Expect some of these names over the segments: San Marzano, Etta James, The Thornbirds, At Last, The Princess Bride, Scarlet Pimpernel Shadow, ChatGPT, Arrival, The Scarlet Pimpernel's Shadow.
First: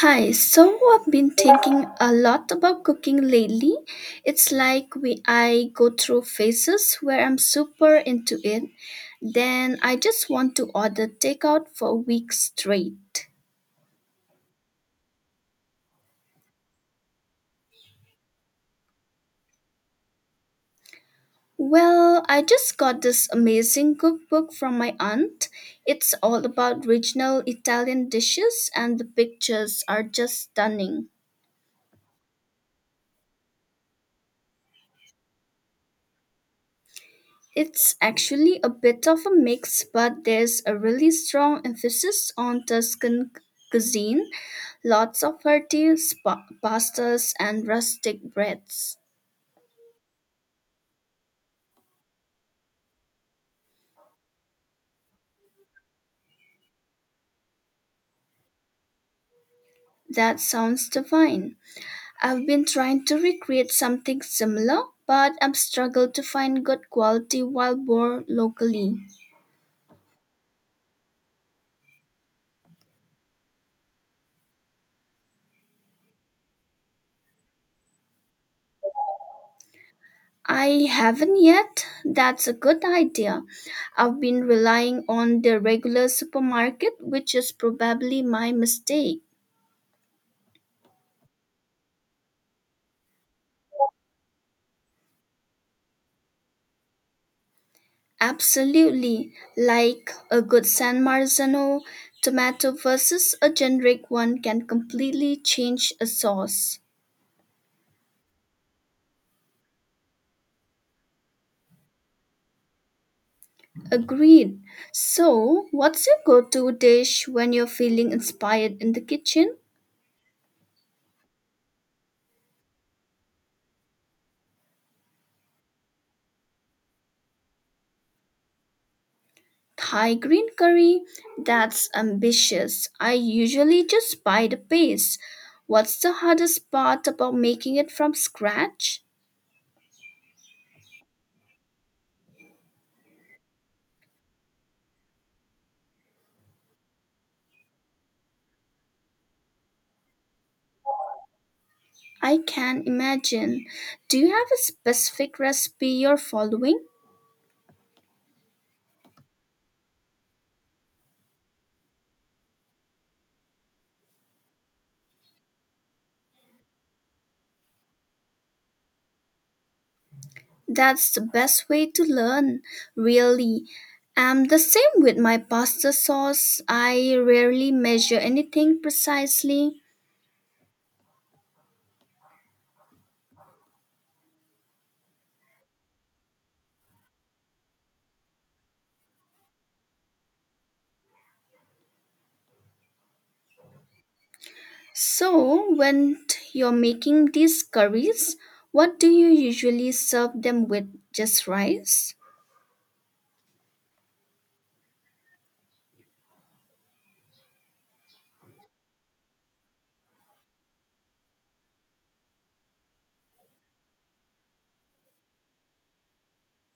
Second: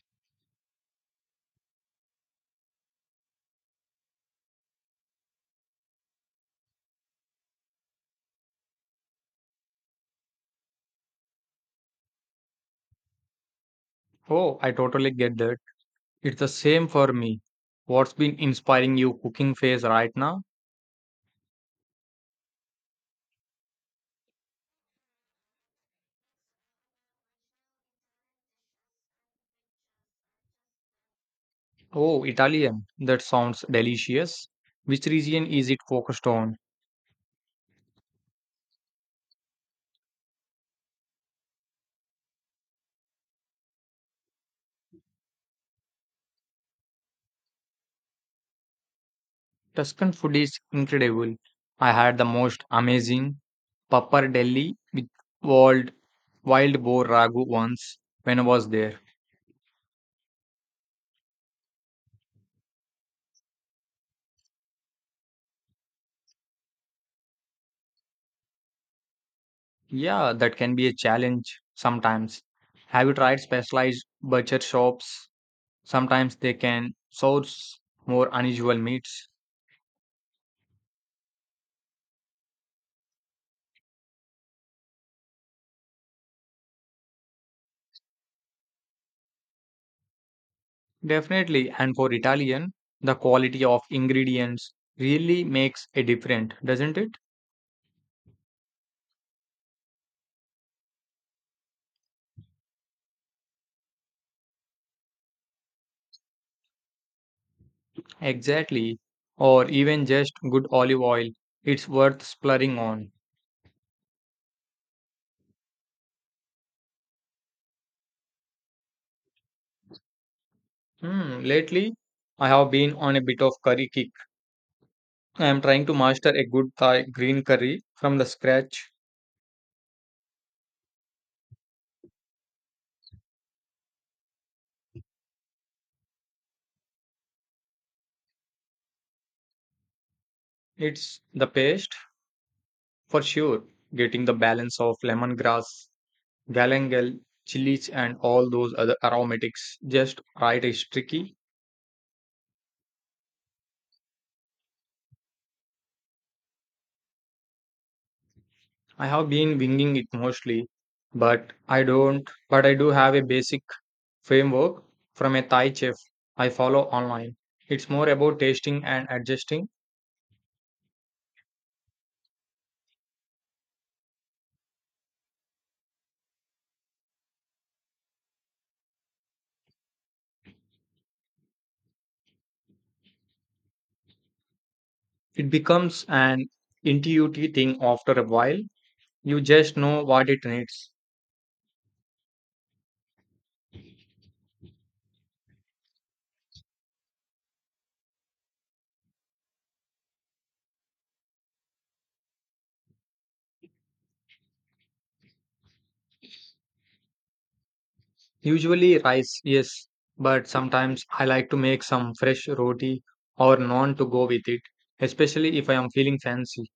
Hi, so I've been thinking a lot about cooking lately. It's like we I go through phases where I'm super into it, then I just want to order takeout for a week straight. Oh, I totally get that. It's the same for me. What's been inspiring you cooking phase right now? Well, I just got this amazing cookbook from my aunt. It's all about regional Italian dishes and the pictures are just stunning. Oh, Italian. That sounds delicious. Which region is it focused on? It's actually a bit of a mix, but there's a really strong emphasis on Tuscan cuisine, lots of hearty pastas and rustic breads. Tuscan food is incredible. I had the most amazing pappardelle with wild wild boar ragu once when I was there. That sounds divine. I've been trying to recreate something similar, but I've struggled to find good quality wild boar locally. Yeah, that can be a challenge sometimes. Have you tried specialized butcher shops? Sometimes they can source more unusual meats. I haven't yet. That's a good idea. I've been relying on the regular supermarket, which is probably my mistake. Definitely, and for Italian, the quality of ingredients really makes a difference, doesn't it? Absolutely, like a good San Marzano tomato versus a generic one can completely change a sauce. Exactly. Or even just good olive oil, it's worth splurging on. Agreed. So, what's your go to dish when you're feeling inspired in the kitchen? Hmm, lately, I have been on a bit of curry kick. I am trying to master a good Thai green curry from the scratch. Thai green curry? That's ambitious. I usually just buy the paste. What's the hardest part about making it from scratch? It's the paste for sure, getting the balance of lemongrass, galangal, chilies, and all those other aromatics just right is tricky. I can imagine. Do you have a specific recipe you're following? I have been winging it mostly, but I don't but I do have a basic framework from a Thai chef I follow online. It's more about tasting and adjusting. That's the best way to learn, really. I'm the same with my pasta sauce. I rarely measure anything precisely. It becomes an intuitive thing after a while. You just know what it needs. So, when you're making these curries, what do you usually serve them with? Just rice? Usually rice, yes, but sometimes I like to make some fresh roti or naan to go with it, especially if I am feeling fancy.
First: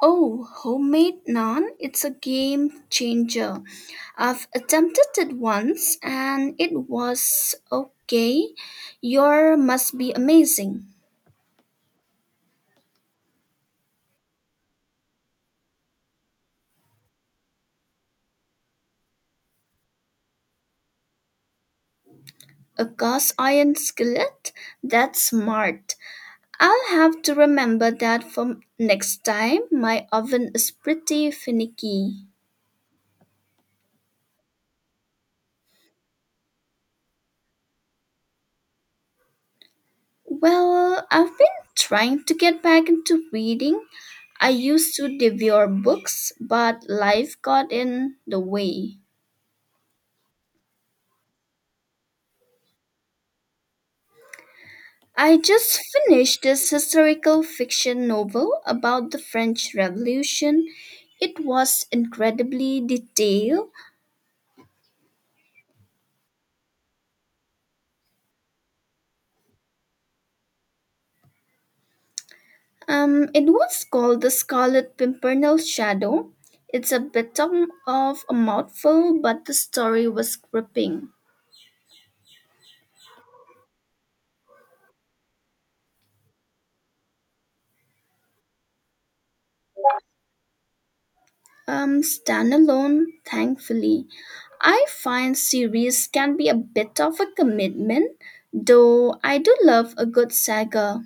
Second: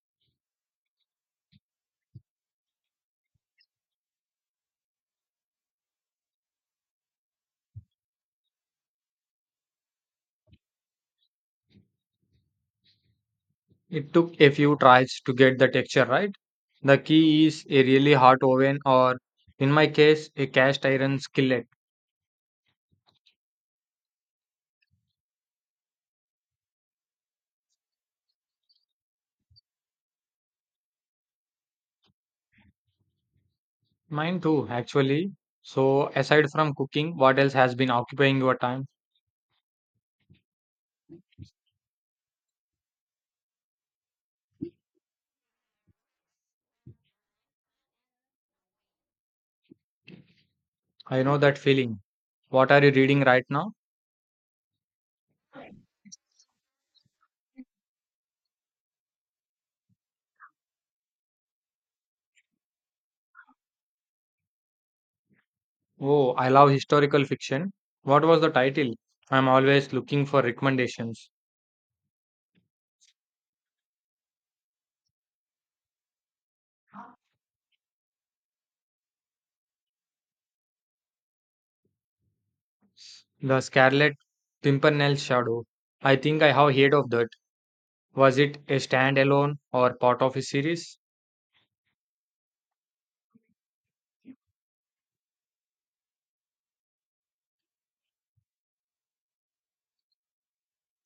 Oh, homemade naan, it's a game changer. I've attempted it once and it was okay. Your must be amazing. It took a few tries to get the texture right. The key is a really hot oven or, in my case, a cast iron skillet. A cast iron skillet? That's smart. I'll have to remember that for next time. My oven is pretty finicky. Mine too, actually. So, aside from cooking, what else has been occupying your time? Well, I've been trying to get back into reading. I used to devour books, but life got in the way. I know that feeling. What are you reading right now? I just finished this historical fiction novel about the French Revolution. It was incredibly detailed. Oh, I love historical fiction. What was the title? I'm always looking for recommendations. It was called the Scarlet Pimpernel Shadow. It's a bit of a mouthful, but the story was gripping. The Scarlet Pimpernel's Shadow. I think I have heard of that. Was it a standalone or part of a series? Standalone, thankfully. I find series can be a bit of a commitment, though I do love a good saga.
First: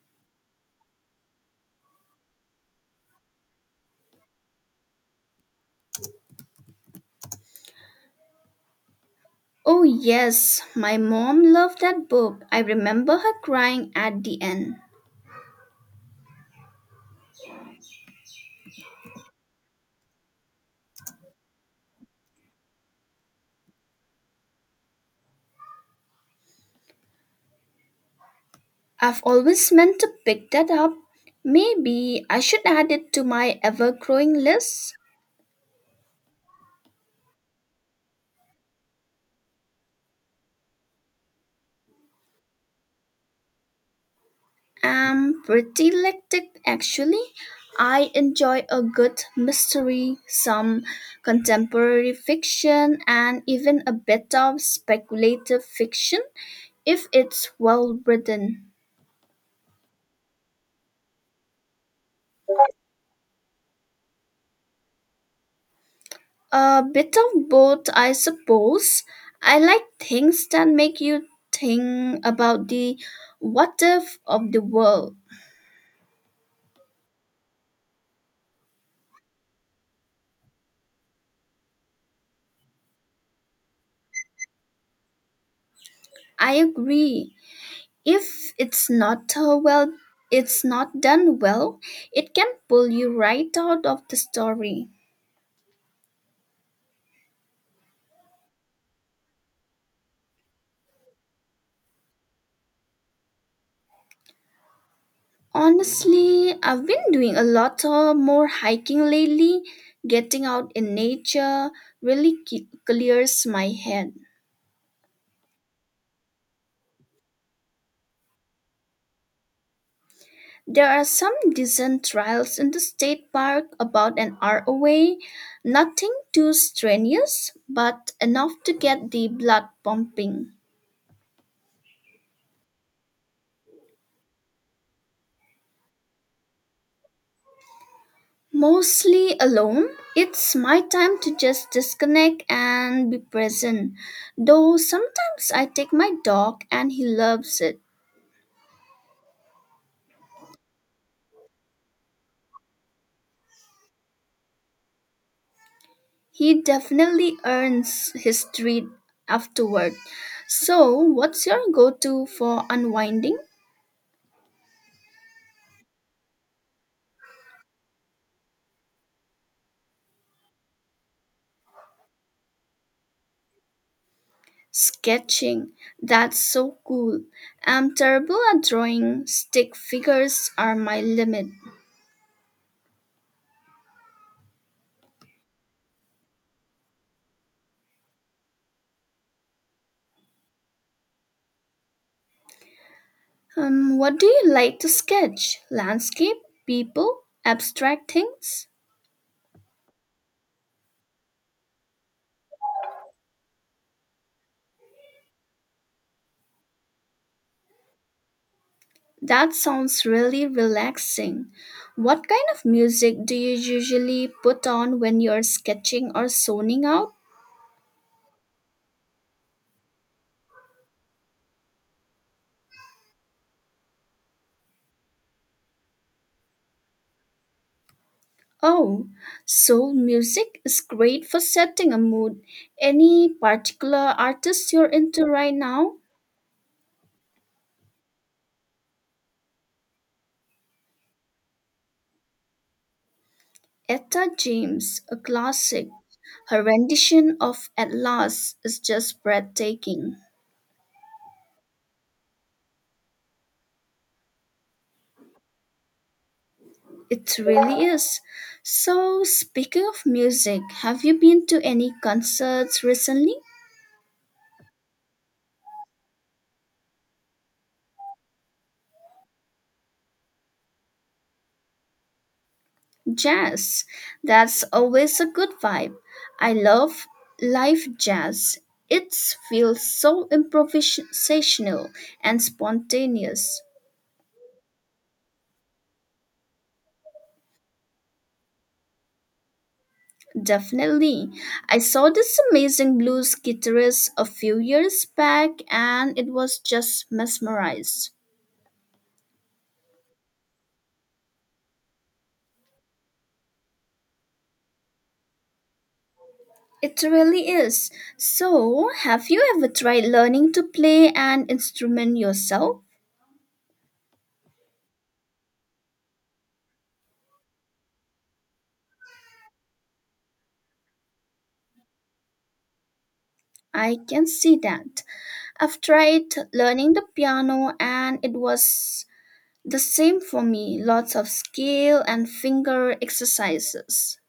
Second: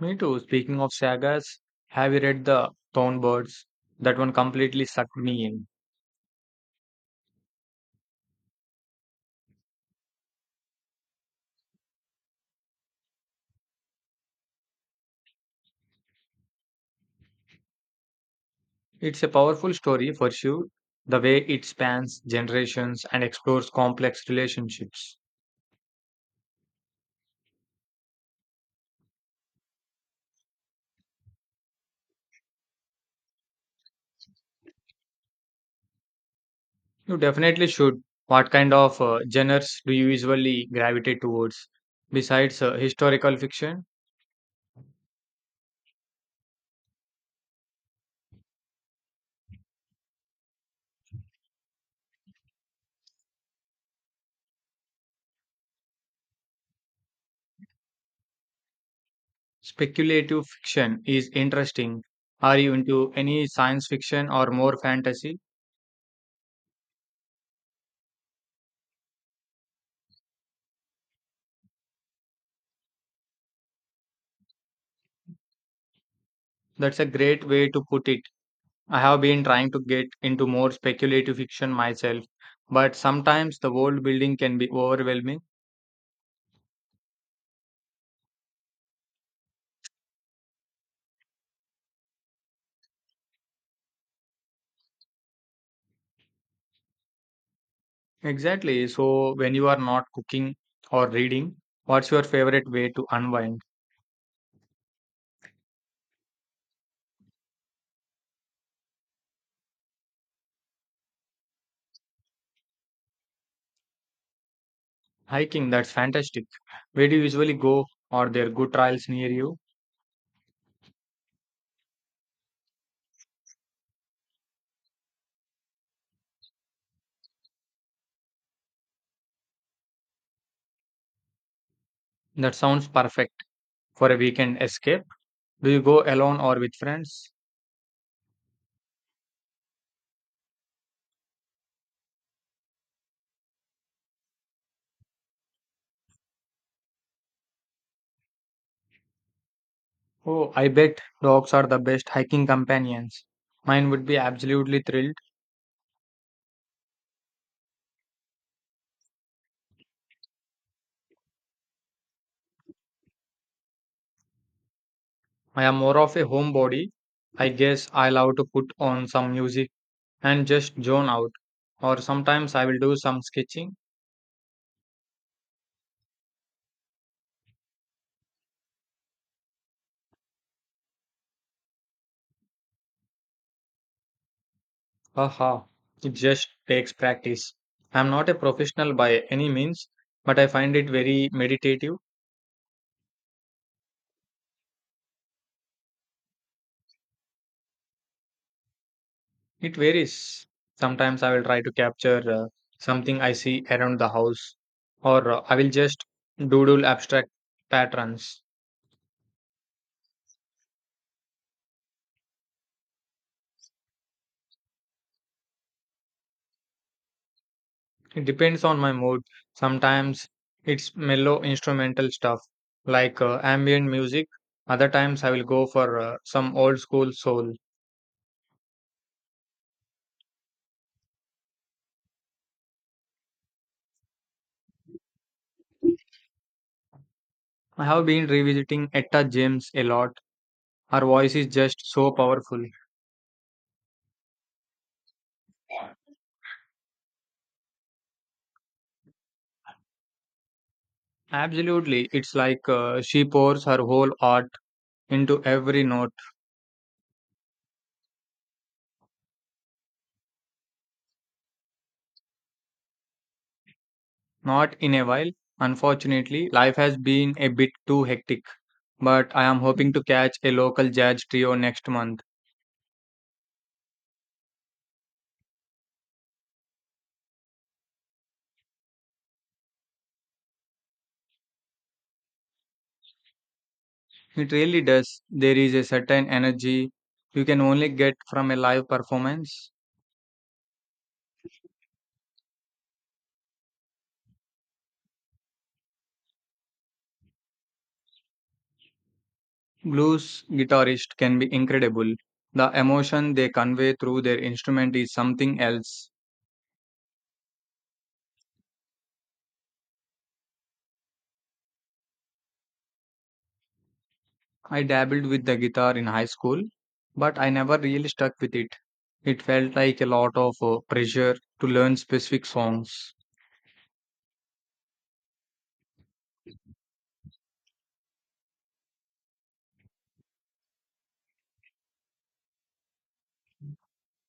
Me too. Speaking of sagas, have you read The Thornbirds? That one completely sucked me in. Oh, yes, my mom loved that book. I remember her crying at the end. It's a powerful story for sure, the way it spans generations and explores complex relationships. I've always meant to pick that up. Maybe I should add it to my ever growing list. You definitely should. What kind of genres do you usually gravitate towards? Besides historical fiction, Am pretty eclectic actually. I enjoy a good mystery, some contemporary fiction, and even a bit of speculative fiction if it's well written. speculative fiction is interesting. Are you into any science fiction or more fantasy? A bit of both, I suppose. I like things that make you think about the what if of the world. That's a great way to put it. I have been trying to get into more speculative fiction myself, but sometimes the world building can be overwhelming. I agree. If it's not well, it's not done well, it can pull you right out of the story. Exactly. So, when you are not cooking or reading, what's your favorite way to unwind? Honestly, I've been doing a lot more hiking lately. Getting out in nature really clears my head. Hiking, that's fantastic. Where do you usually go? Or there good trails near you? There are some decent trails in the state park about an hour away. Nothing too strenuous, but enough to get the blood pumping. That sounds perfect for a weekend escape. Do you go alone or with friends? Mostly alone. It's my time to just disconnect and be present. Though sometimes I take my dog and he loves it. Oh, I bet dogs are the best hiking companions. Mine would be absolutely thrilled. He definitely earns his treat afterward. So, what's your go to for unwinding? I am more of a homebody. I guess I love to put on some music and just zone out. Or sometimes I will do some sketching. Sketching. That's so cool. I'm terrible at drawing, stick figures are my limit. Haha, it just takes practice. I am not a professional by any means, but I find it very meditative. What do you like to sketch? Landscape? People? Abstract things? It varies. Sometimes I will try to capture something I see around the house, or I will just doodle abstract patterns. That sounds really relaxing. What kind of music do you usually put on when you're sketching or zoning out? It depends on my mood. Sometimes it's mellow instrumental stuff like ambient music. Other times I will go for some old school soul. Oh, soul music is great for setting a mood. Any particular artist you're into right now? I have been revisiting Etta James a lot. Her voice is just so powerful. Etta James, a classic. Her rendition of At Last is just breathtaking. Absolutely, it's like she pours her whole art into every note. It really is. So, speaking of music, have you been to any concerts recently? Not in a while. Unfortunately, life has been a bit too hectic. But I am hoping to catch a local jazz trio next month. Jazz. That's always a good vibe. I love live jazz. It feels so improvisational and spontaneous. It really does. There is a certain energy you can only get from a live performance. Definitely. I saw this amazing blues guitarist a few years back and it was just mesmerized. Blues guitarists can be incredible. The emotion they convey through their instrument is something else. It really is. So, have you ever tried learning to play an instrument yourself? I dabbled with the guitar in high school, but I never really stuck with it. It felt like a lot of pressure to learn specific songs. I can see that. I've tried learning the piano and it was the same for me. Lots of scale and finger exercises.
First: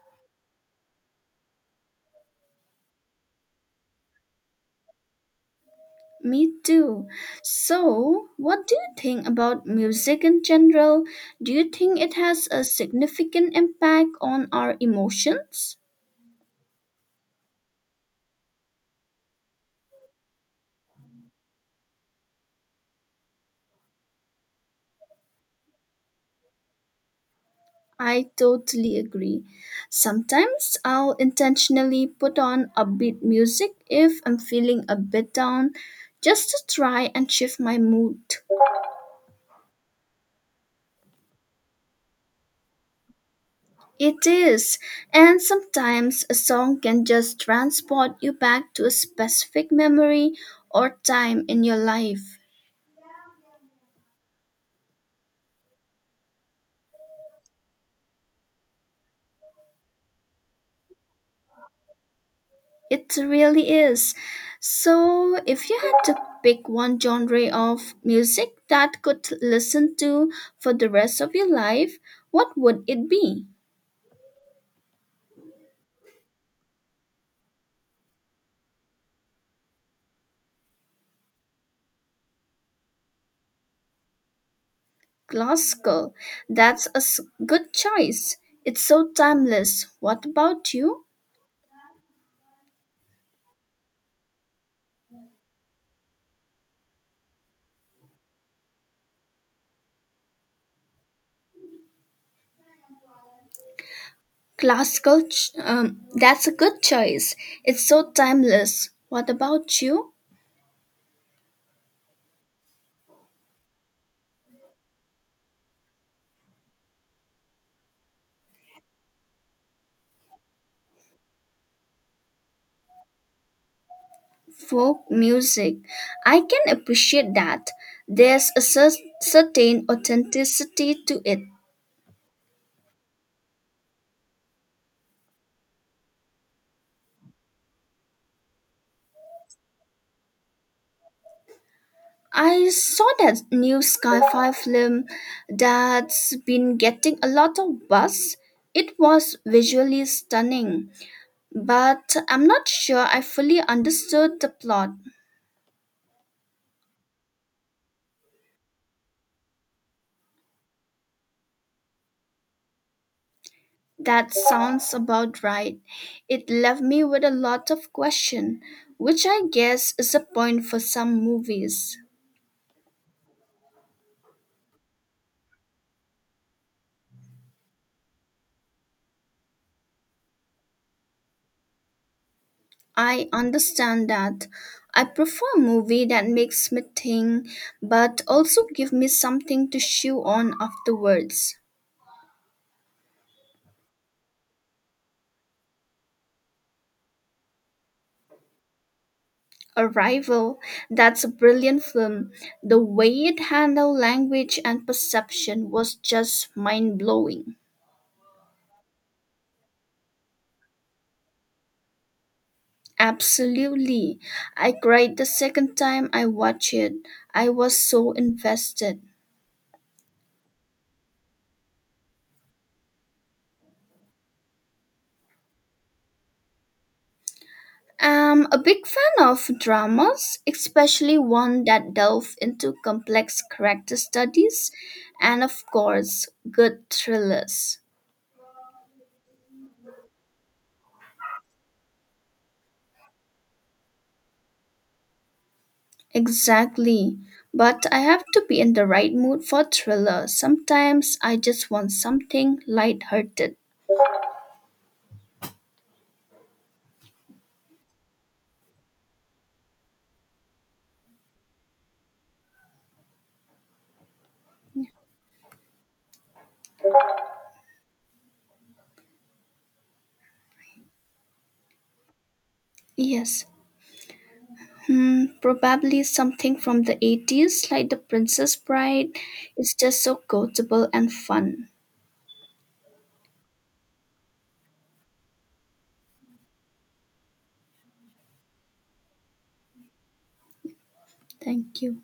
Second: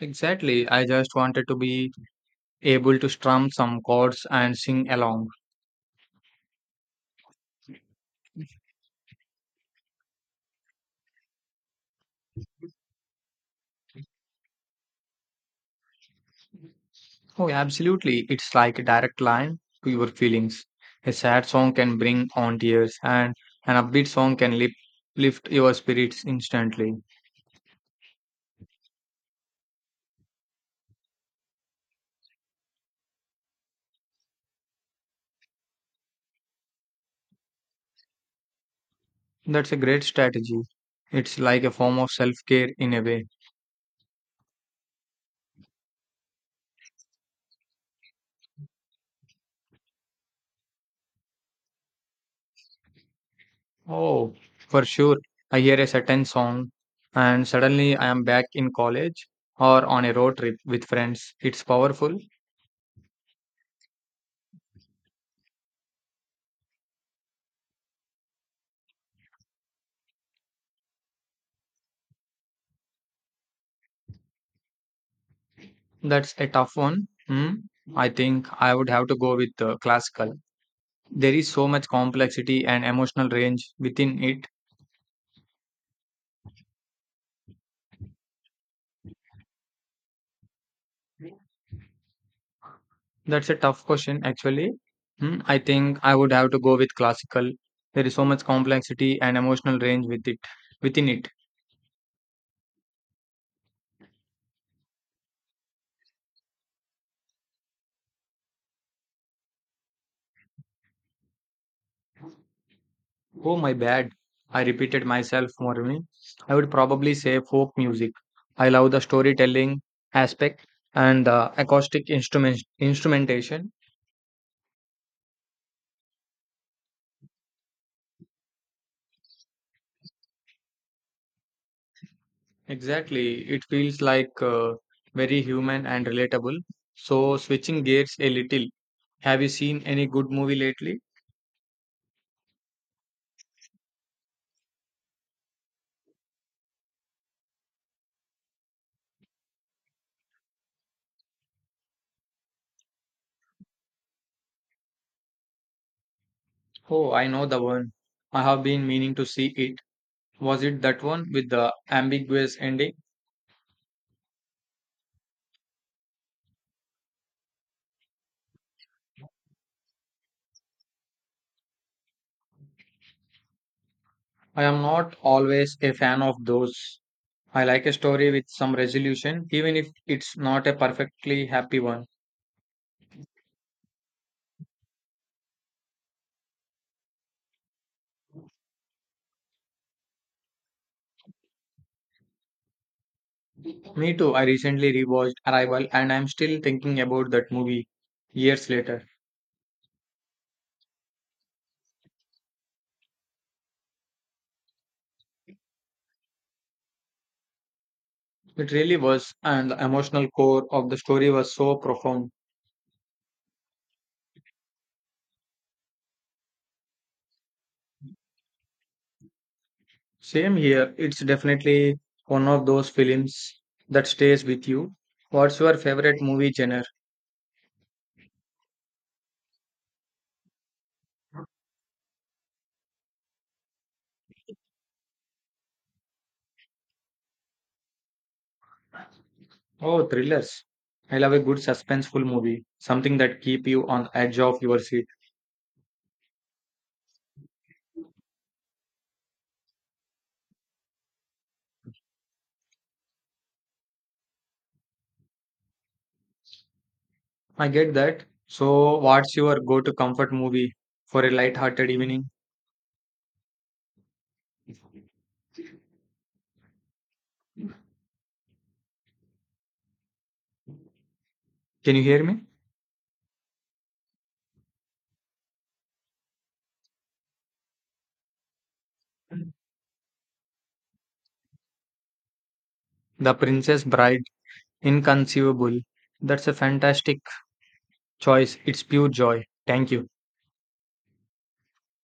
Exactly, I just wanted to be able to strum some chords and sing along. Me too. So, what do you think about music in general? Do you think it has a significant impact on our emotions? Oh, absolutely. It's like a direct line to your feelings. A sad song can bring on tears, and an upbeat song can lift your spirits instantly. I totally agree. Sometimes I'll intentionally put on upbeat music if I'm feeling a bit down just to try and shift my mood. That's a great strategy. It's like a form of self care in a way. It is, and sometimes a song can just transport you back to a specific memory or time in your life. Oh, for sure. I hear a certain song, and suddenly I am back in college or on a road trip with friends. It's powerful. It really is. So, if you had to pick one genre of music that could listen to for the rest of your life, what would it be? That's a tough one. Hmm? I think I would have to go with classical. There is so much complexity and emotional range within it. Classical. That's a good choice. It's so timeless. What about you? That's a tough question, actually. Hmm, I think I would have to go with classical. There is so much complexity and emotional range within it. Classical, that's a good choice. It's so timeless. What about you? Oh my bad! I repeated myself more. I would probably say folk music. I love the storytelling aspect and the acoustic instrumentation. Folk music. I can appreciate that. There's a certain authenticity to it. Exactly, it feels like very human and relatable. So switching gears a little. Have you seen any good movie lately? I saw that new sci fi film that's been getting a lot of buzz. It was visually stunning, but I'm not sure I fully understood the plot. Oh, I know the one. I have been meaning to see it. Was it that one with the ambiguous ending? That sounds about right. It left me with a lot of question, which I guess is a point for some movies. I am not always a fan of those. I like a story with some resolution, even if it's not a perfectly happy one. I understand that. I prefer a movie that makes me think, but also give me something to chew on afterwards. Me too. I recently rewatched Arrival and I'm still thinking about that movie years later. Arrival, that's a brilliant film. The way it handled language and perception was just mind blowing. It really was, and the emotional core of the story was so profound. Absolutely. I cried the second time I watched it. I was so invested. Same here. It's definitely one of those films that stays with you. What's your favorite movie genre? I'm a big fan of dramas, especially one that delve into complex character studies and of course, good thrillers. Oh, thrillers. I love a good suspenseful movie, something that keep you on the edge of your seat. Exactly. But I have to be in the right mood for thriller. Sometimes I just want something lighthearted. I get that. So, what's your go-to comfort movie for a light-hearted evening? Can you hear me? Yes. Probably something from the 80s, like The Princess Bride. It's just so quotable and fun. The Princess Bride, Inconceivable. That's a fantastic choice. It's pure joy. Thank you. Thank you.